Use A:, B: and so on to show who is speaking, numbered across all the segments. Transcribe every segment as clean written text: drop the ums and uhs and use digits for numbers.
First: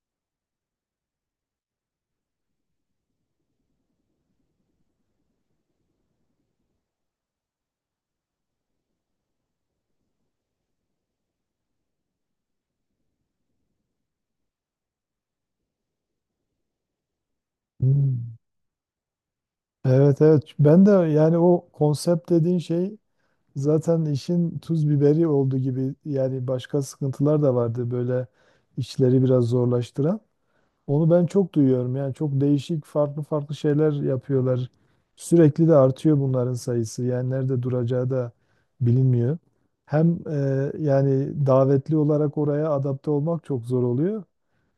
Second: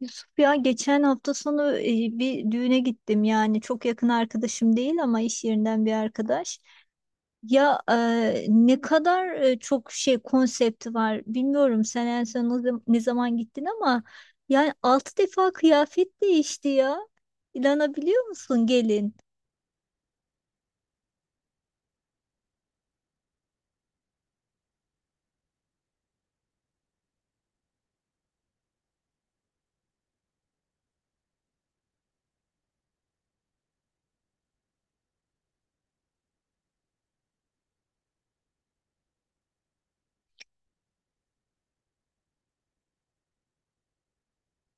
A: Yusuf, ya geçen hafta sonu bir düğüne gittim, yani çok yakın arkadaşım değil ama iş yerinden bir arkadaş. Ya, ne kadar çok şey konsepti var, bilmiyorum sen en son ne zaman gittin, ama yani 6 defa kıyafet değişti ya. İnanabiliyor
B: Hmm.
A: musun gelin?
B: Evet evet ben de yani o konsept dediğin şey zaten işin tuz biberi oldu gibi yani başka sıkıntılar da vardı böyle işleri biraz zorlaştıran. Onu ben çok duyuyorum yani çok değişik farklı farklı şeyler yapıyorlar. Sürekli de artıyor bunların sayısı yani nerede duracağı da bilinmiyor. Hem yani davetli olarak oraya adapte olmak çok zor oluyor.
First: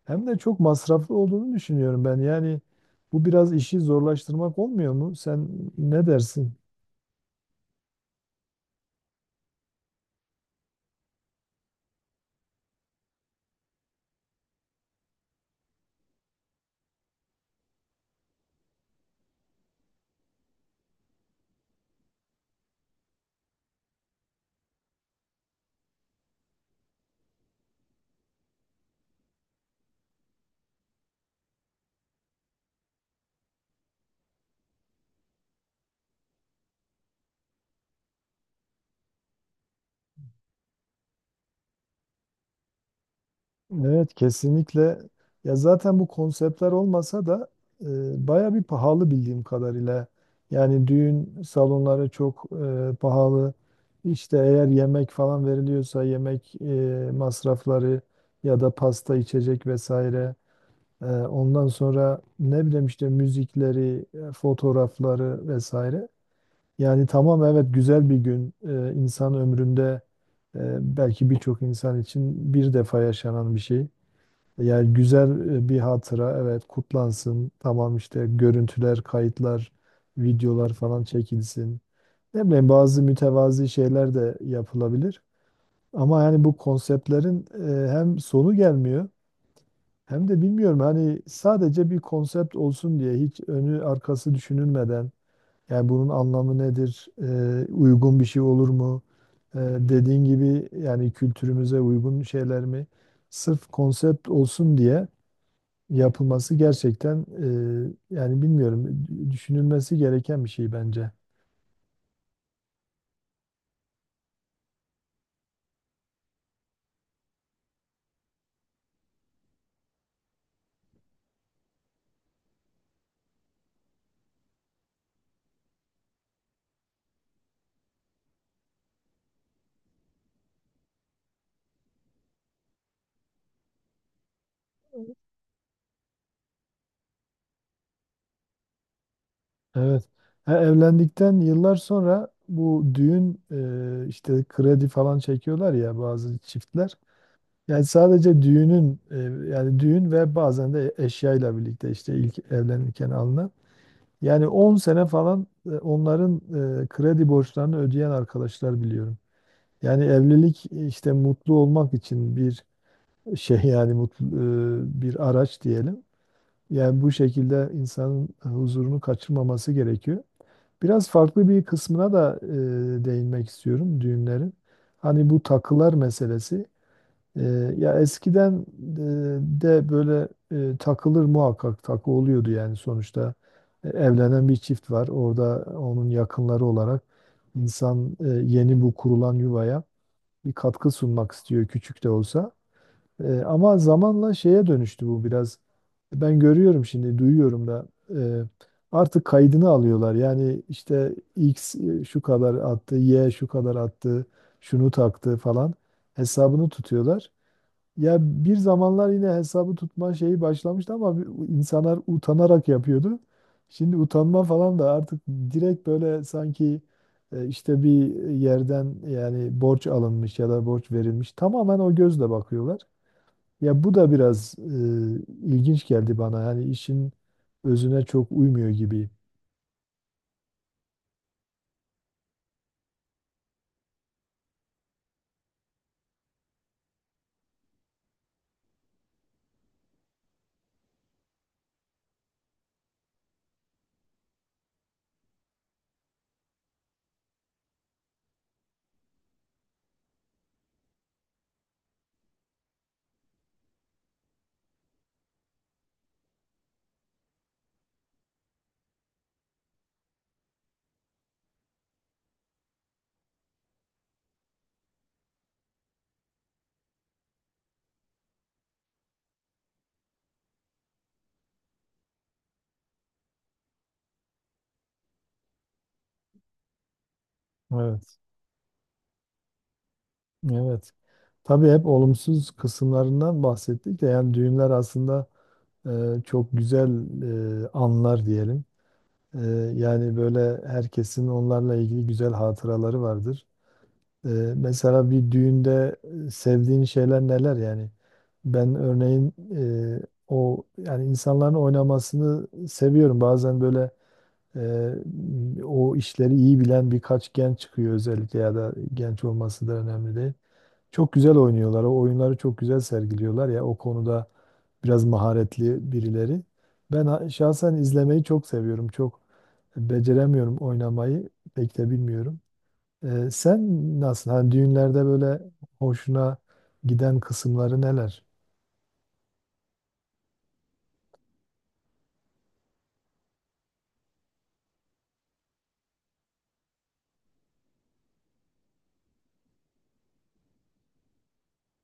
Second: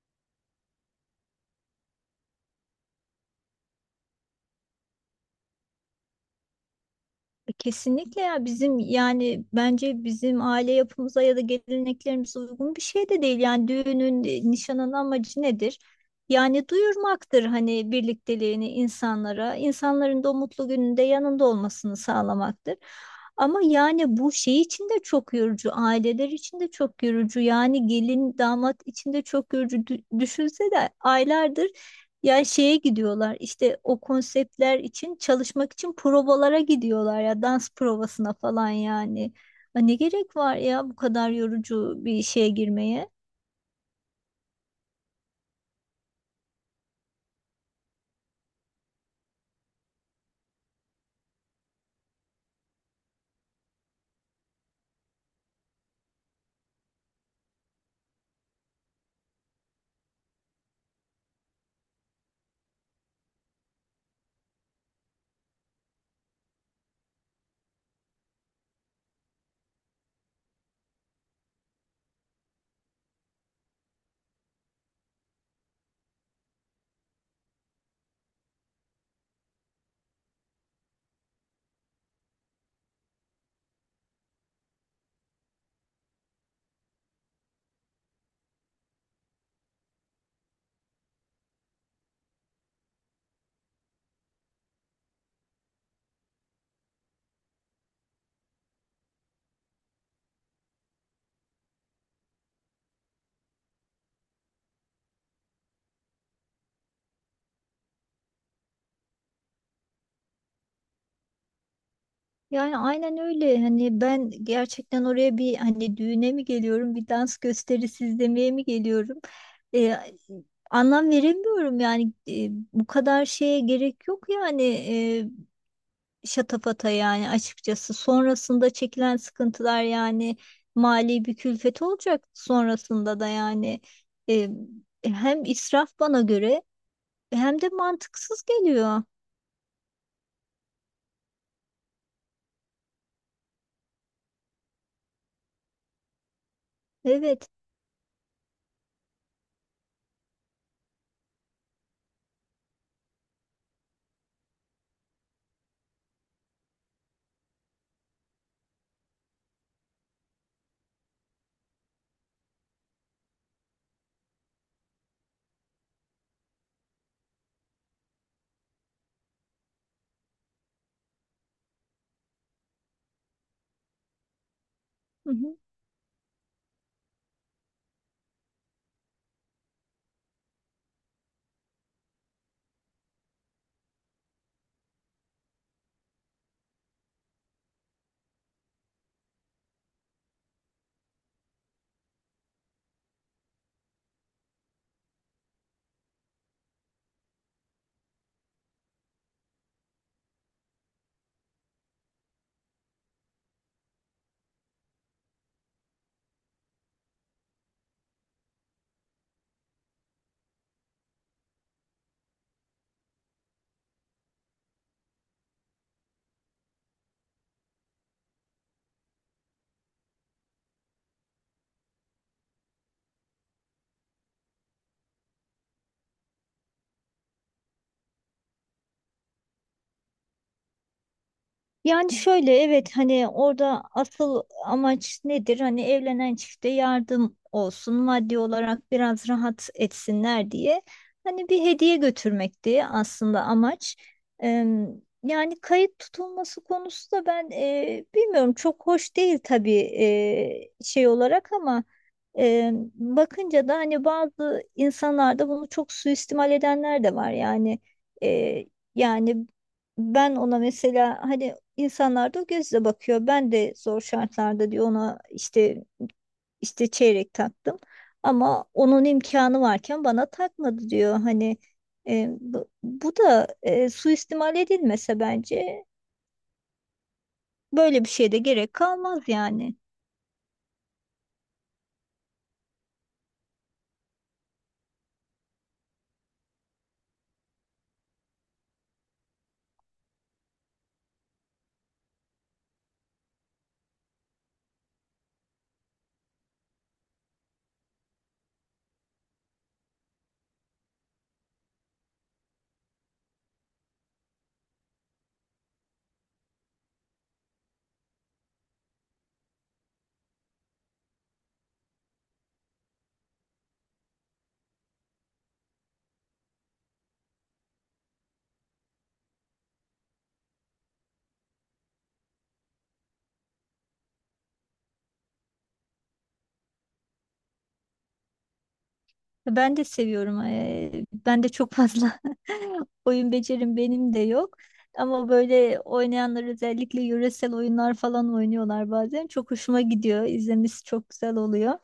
B: Hem de çok masraflı olduğunu düşünüyorum ben. Yani bu biraz işi zorlaştırmak olmuyor mu? Sen ne dersin?
A: Kesinlikle ya, bizim yani bence bizim aile yapımıza ya da geleneklerimize uygun bir şey de değil. Yani düğünün, nişanın amacı nedir? Yani duyurmaktır, hani birlikteliğini insanlara, insanların da o mutlu gününde yanında olmasını sağlamaktır. Ama yani bu şey için de çok yorucu, aileler için de çok yorucu. Yani gelin damat için de çok yorucu. Düşünse de aylardır ya şeye gidiyorlar işte, o konseptler için çalışmak için provalara gidiyorlar ya, dans provasına falan yani. Ha, ne gerek var ya bu kadar yorucu bir şeye girmeye?
B: Evet, kesinlikle. Ya zaten bu konseptler olmasa da baya bir pahalı bildiğim kadarıyla. Yani düğün salonları çok pahalı. İşte eğer yemek falan veriliyorsa yemek masrafları ya da pasta, içecek vesaire. Ondan sonra ne bileyim işte müzikleri, fotoğrafları vesaire. Yani tamam evet güzel bir gün. İnsan ömründe belki birçok insan için bir defa yaşanan bir şey. Yani güzel bir hatıra evet kutlansın. Tamam işte görüntüler, kayıtlar, videolar falan çekilsin. Ne bileyim bazı mütevazi şeyler de yapılabilir. Ama yani bu konseptlerin hem sonu gelmiyor hem de bilmiyorum hani sadece bir konsept olsun diye hiç önü arkası düşünülmeden yani bunun anlamı nedir? Uygun bir şey olur mu? Dediğin gibi yani kültürümüze uygun şeyler mi? Sırf konsept olsun diye yapılması gerçekten yani bilmiyorum düşünülmesi gereken bir şey bence.
A: Yani aynen öyle, hani ben gerçekten oraya bir, hani düğüne mi geliyorum bir dans gösterisi izlemeye mi geliyorum? Ee, Anlam veremiyorum yani. Bu kadar şeye gerek yok, yani şatafata yani, açıkçası. Sonrasında çekilen sıkıntılar, yani mali bir külfet olacak sonrasında da yani. E, Hem israf bana göre hem de mantıksız geliyor.
B: Evet. Ha, evlendikten yıllar sonra bu düğün işte kredi falan çekiyorlar ya bazı çiftler.
A: Evet.
B: Yani sadece düğünün yani düğün ve bazen de eşyayla birlikte işte ilk evlenirken alınan. Yani 10 sene falan onların kredi borçlarını ödeyen arkadaşlar biliyorum. Yani evlilik işte mutlu olmak için bir şey yani mutlu bir araç diyelim. Yani bu şekilde insanın huzurunu kaçırmaması gerekiyor. Biraz farklı bir kısmına da değinmek istiyorum düğünlerin. Hani
A: Hı
B: bu
A: hı.
B: takılar meselesi. Ya eskiden de böyle takılır muhakkak takı oluyordu yani sonuçta. Evlenen bir çift var orada onun yakınları olarak insan yeni bu kurulan yuvaya bir katkı sunmak istiyor küçük de olsa. Ama zamanla şeye dönüştü bu biraz, ben görüyorum şimdi duyuyorum da e, artık kaydını alıyorlar yani işte X şu kadar attı, Y şu kadar attı, şunu taktı falan hesabını tutuyorlar. Ya bir zamanlar yine hesabı tutma şeyi başlamıştı ama insanlar utanarak yapıyordu. Şimdi utanma falan da artık direkt böyle sanki işte bir yerden yani borç alınmış ya da borç verilmiş. Tamamen o gözle bakıyorlar. Ya bu da biraz ilginç geldi bana. Yani işin özüne çok uymuyor gibi.
A: Yani şöyle, evet, hani orada asıl amaç nedir? Hani evlenen çifte yardım olsun, maddi olarak biraz rahat etsinler diye. Hani bir hediye götürmekti aslında amaç. Eee, Yani kayıt tutulması konusu da ben bilmiyorum, çok hoş değil tabii şey olarak, ama bakınca da hani bazı insanlarda bunu çok suistimal edenler de var. Yani eee, yani ben ona mesela, hani İnsanlar da o gözle bakıyor. Ben de zor şartlarda diyor ona işte çeyrek taktım. Ama onun imkanı varken bana takmadı diyor. Hani bu da suistimal edilmese bence böyle bir
B: Evet.
A: şeye de gerek kalmaz yani.
B: Evet. Tabii hep olumsuz kısımlarından bahsettik de yani düğünler aslında çok güzel anlar diyelim. Ee, Yani böyle herkesin onlarla ilgili güzel hatıraları vardır. Ee, Mesela bir düğünde sevdiğin şeyler neler yani? Ben örneğin o yani insanların oynamasını seviyorum. Bazen böyle o işleri iyi bilen birkaç genç çıkıyor özellikle, ya da genç olması da önemli değil. Çok güzel oynuyorlar. O oyunları çok güzel sergiliyorlar ya. O konuda biraz maharetli birileri. Ben şahsen izlemeyi çok seviyorum. Çok beceremiyorum oynamayı. Pek de bilmiyorum. Sen nasıl? Hani düğünlerde böyle hoşuna giden kısımları neler?
A: Ben de seviyorum. Ben de çok fazla oyun becerim benim de yok. Ama böyle oynayanlar özellikle yöresel oyunlar falan oynuyorlar bazen. Çok hoşuma gidiyor. İzlemesi çok güzel oluyor.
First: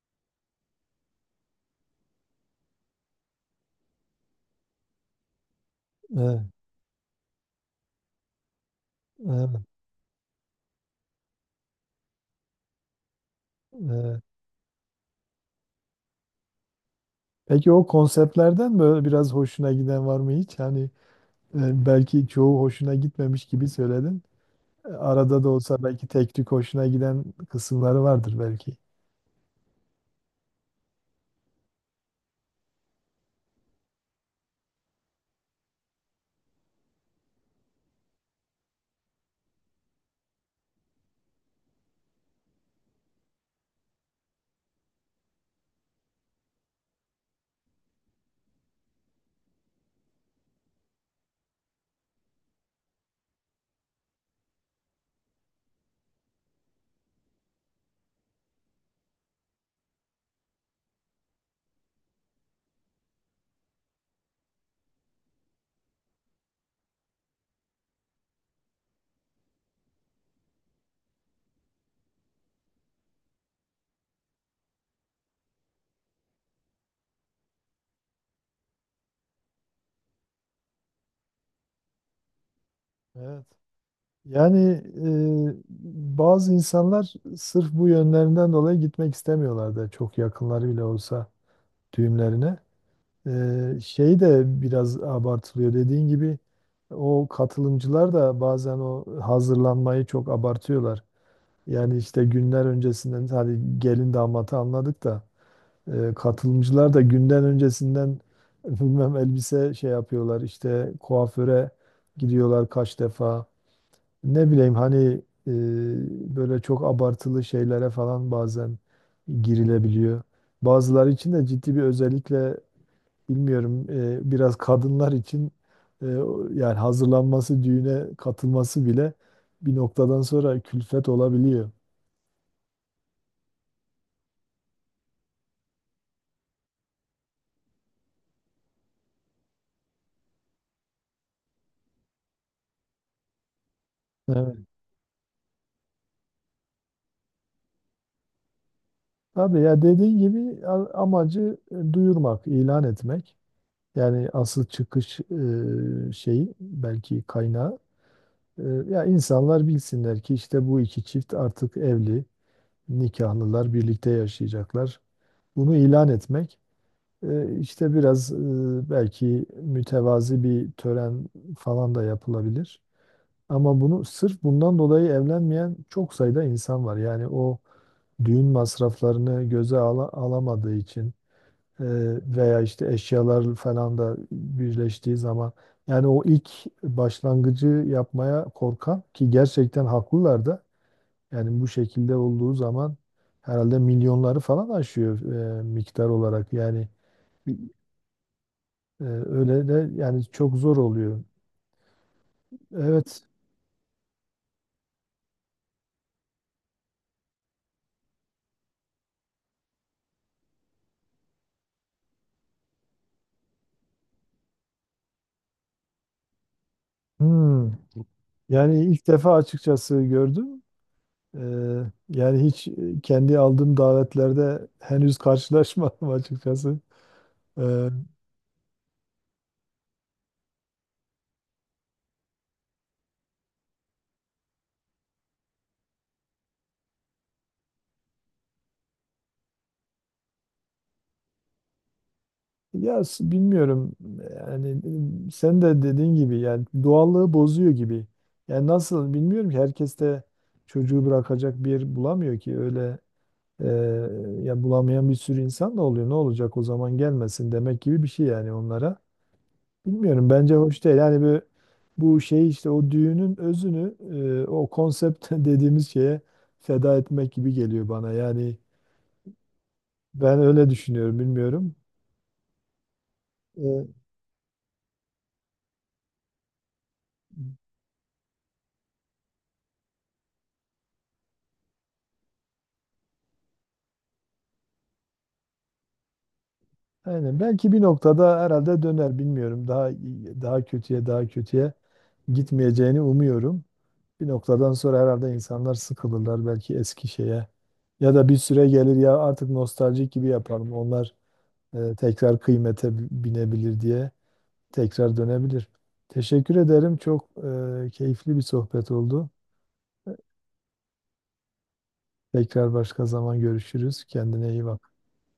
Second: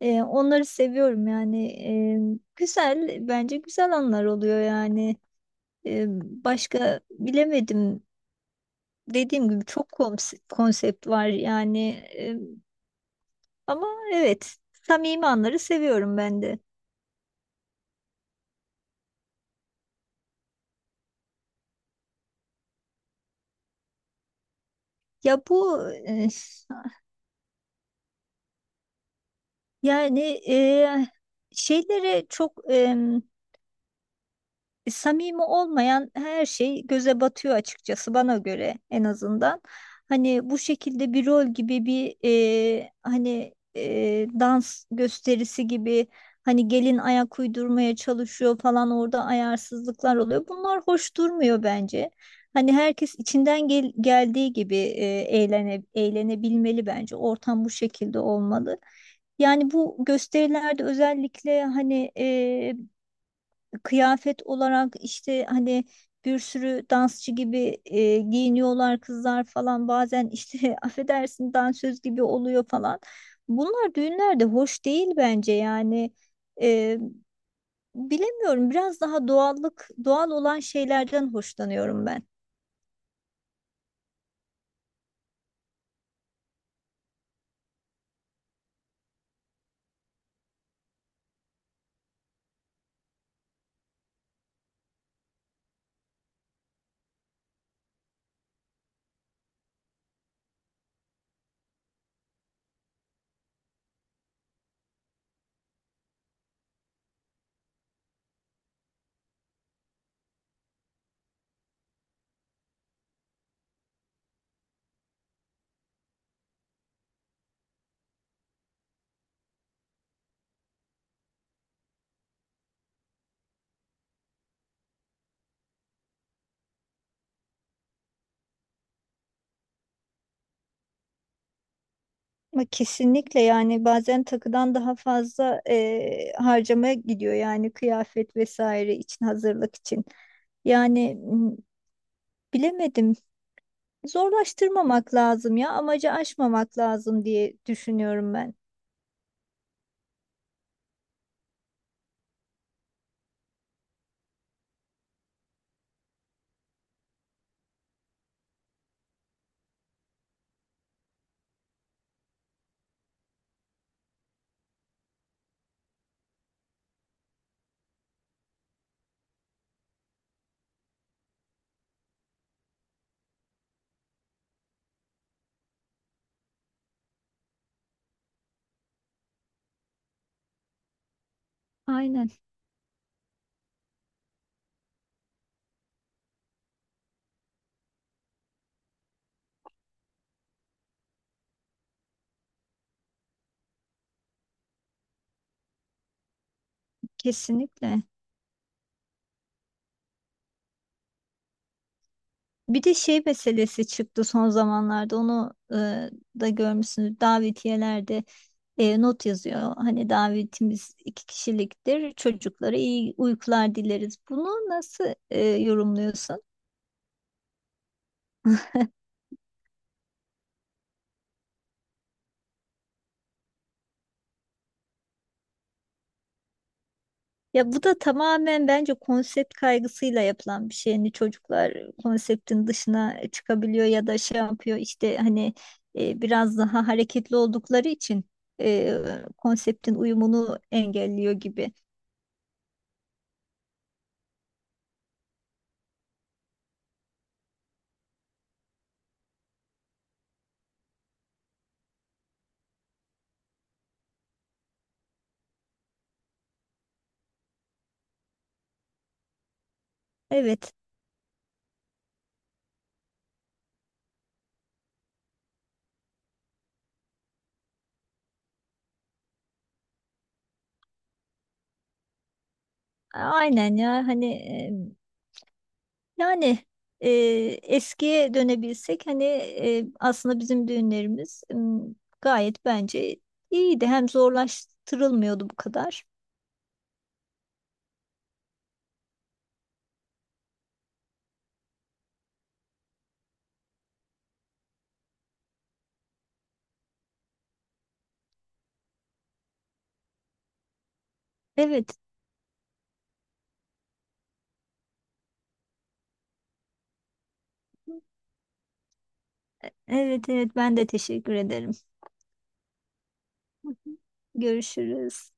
A: Onları seviyorum yani. Güzel, bence güzel anlar oluyor yani. E,
B: Evet,
A: Başka bilemedim. Dediğim
B: evet,
A: gibi çok konsept var yani. Ama
B: evet.
A: evet, samimi anları seviyorum ben de.
B: Peki o konseptlerden böyle biraz hoşuna giden var mı hiç? Hani belki çoğu hoşuna gitmemiş gibi söyledin.
A: Ya
B: Arada da
A: bu
B: olsa belki tek tük hoşuna giden kısımları vardır belki.
A: yani e, şeylere çok. Samimi olmayan her şey göze batıyor, açıkçası bana göre en azından. Hani bu şekilde bir rol gibi bir, hani dans gösterisi gibi, hani gelin ayak uydurmaya çalışıyor falan, orada ayarsızlıklar oluyor. Bunlar hoş durmuyor bence. Hani herkes içinden geldiği gibi eğlene eğlenebilmeli bence. Ortam bu şekilde olmalı. Yani bu gösterilerde özellikle hani, kıyafet olarak işte hani, bir sürü dansçı gibi giyiniyorlar kızlar falan bazen işte affedersin, dansöz gibi oluyor falan. Bunlar düğünlerde hoş değil bence yani. E, Bilemiyorum, biraz daha doğallık, doğal olan şeylerden hoşlanıyorum ben.
B: Evet. Yani e, bazı insanlar sırf bu yönlerinden dolayı gitmek istemiyorlar, da çok yakınları bile olsa düğümlerine. Şey de biraz abartılıyor. Dediğin gibi o katılımcılar da bazen o hazırlanmayı çok abartıyorlar. Yani işte günler öncesinden hadi gelin damatı anladık da katılımcılar da günden öncesinden bilmem elbise şey yapıyorlar, işte kuaföre gidiyorlar kaç defa. Ne bileyim hani böyle çok abartılı şeylere falan bazen girilebiliyor. Bazıları için de ciddi bir, özellikle bilmiyorum biraz kadınlar için yani hazırlanması, düğüne katılması bile bir noktadan sonra külfet olabiliyor.
A: Ama kesinlikle, yani bazen takıdan daha fazla harcamaya gidiyor yani, kıyafet vesaire için, hazırlık için. Yani bilemedim.
B: Evet.
A: Zorlaştırmamak lazım ya, amacı aşmamak lazım diye düşünüyorum ben.
B: Tabii ya dediğin gibi amacı duyurmak, ilan etmek. Yani asıl çıkış şeyi, belki kaynağı. Ya insanlar bilsinler ki işte bu iki çift artık evli, nikahlılar birlikte yaşayacaklar. Bunu ilan etmek işte biraz belki mütevazi bir tören falan da yapılabilir. Ama bunu sırf bundan dolayı evlenmeyen çok sayıda insan var. Yani o düğün masraflarını göze alamadığı için ee,
A: Aynen,
B: veya işte eşyalar falan da birleştiği zaman yani o ilk başlangıcı yapmaya korkan, ki gerçekten haklılar da, yani bu şekilde olduğu zaman herhalde milyonları falan aşıyor miktar olarak, yani
A: kesinlikle.
B: öyle de yani çok zor oluyor.
A: Bir de
B: Evet.
A: şey meselesi çıktı son zamanlarda, onu da görmüşsünüz davetiyelerde, not yazıyor. Hani davetimiz iki kişiliktir, çocuklara iyi uykular dileriz. Bunu nasıl yorumluyorsun?
B: Hmm. Yani ilk defa açıkçası gördüm. Ee, Yani hiç kendi aldığım davetlerde henüz karşılaşmadım açıkçası.
A: Ya bu
B: Ee,
A: da tamamen bence konsept kaygısıyla yapılan bir şey. Hani çocuklar konseptin dışına çıkabiliyor ya da şey yapıyor işte, hani biraz daha hareketli oldukları için e, konseptin uyumunu engelliyor gibi.
B: Ya bilmiyorum yani, sen de dediğin gibi yani doğallığı bozuyor gibi. Yani nasıl, bilmiyorum ki, herkes de çocuğu bırakacak bir yer bulamıyor ki öyle e, ya, bulamayan bir sürü insan da oluyor. Ne olacak o zaman, gelmesin demek gibi bir şey yani onlara. Bilmiyorum, bence
A: Evet,
B: hoş değil. Yani bu şey işte o düğünün özünü o konsept dediğimiz şeye feda etmek gibi geliyor bana. Yani ben öyle düşünüyorum, bilmiyorum.
A: aynen
B: E,
A: ya, hani yani e, eskiye dönebilsek, hani aslında bizim düğünlerimiz gayet bence iyiydi. Hem zorlaştırılmıyordu bu kadar.
B: Aynen. Belki bir noktada herhalde döner, bilmiyorum. Daha kötüye, daha kötüye gitmeyeceğini umuyorum. Bir noktadan sonra herhalde insanlar sıkılırlar belki eski şeye. Ya da bir süre gelir ya, artık nostaljik gibi yapalım. Onlar
A: Evet.
B: tekrar kıymete binebilir diye tekrar dönebilir. Teşekkür ederim. Çok keyifli bir sohbet oldu.
A: Evet, evet, ben de teşekkür ederim.
B: Tekrar başka zaman görüşürüz. Kendine iyi bak.
A: Görüşürüz.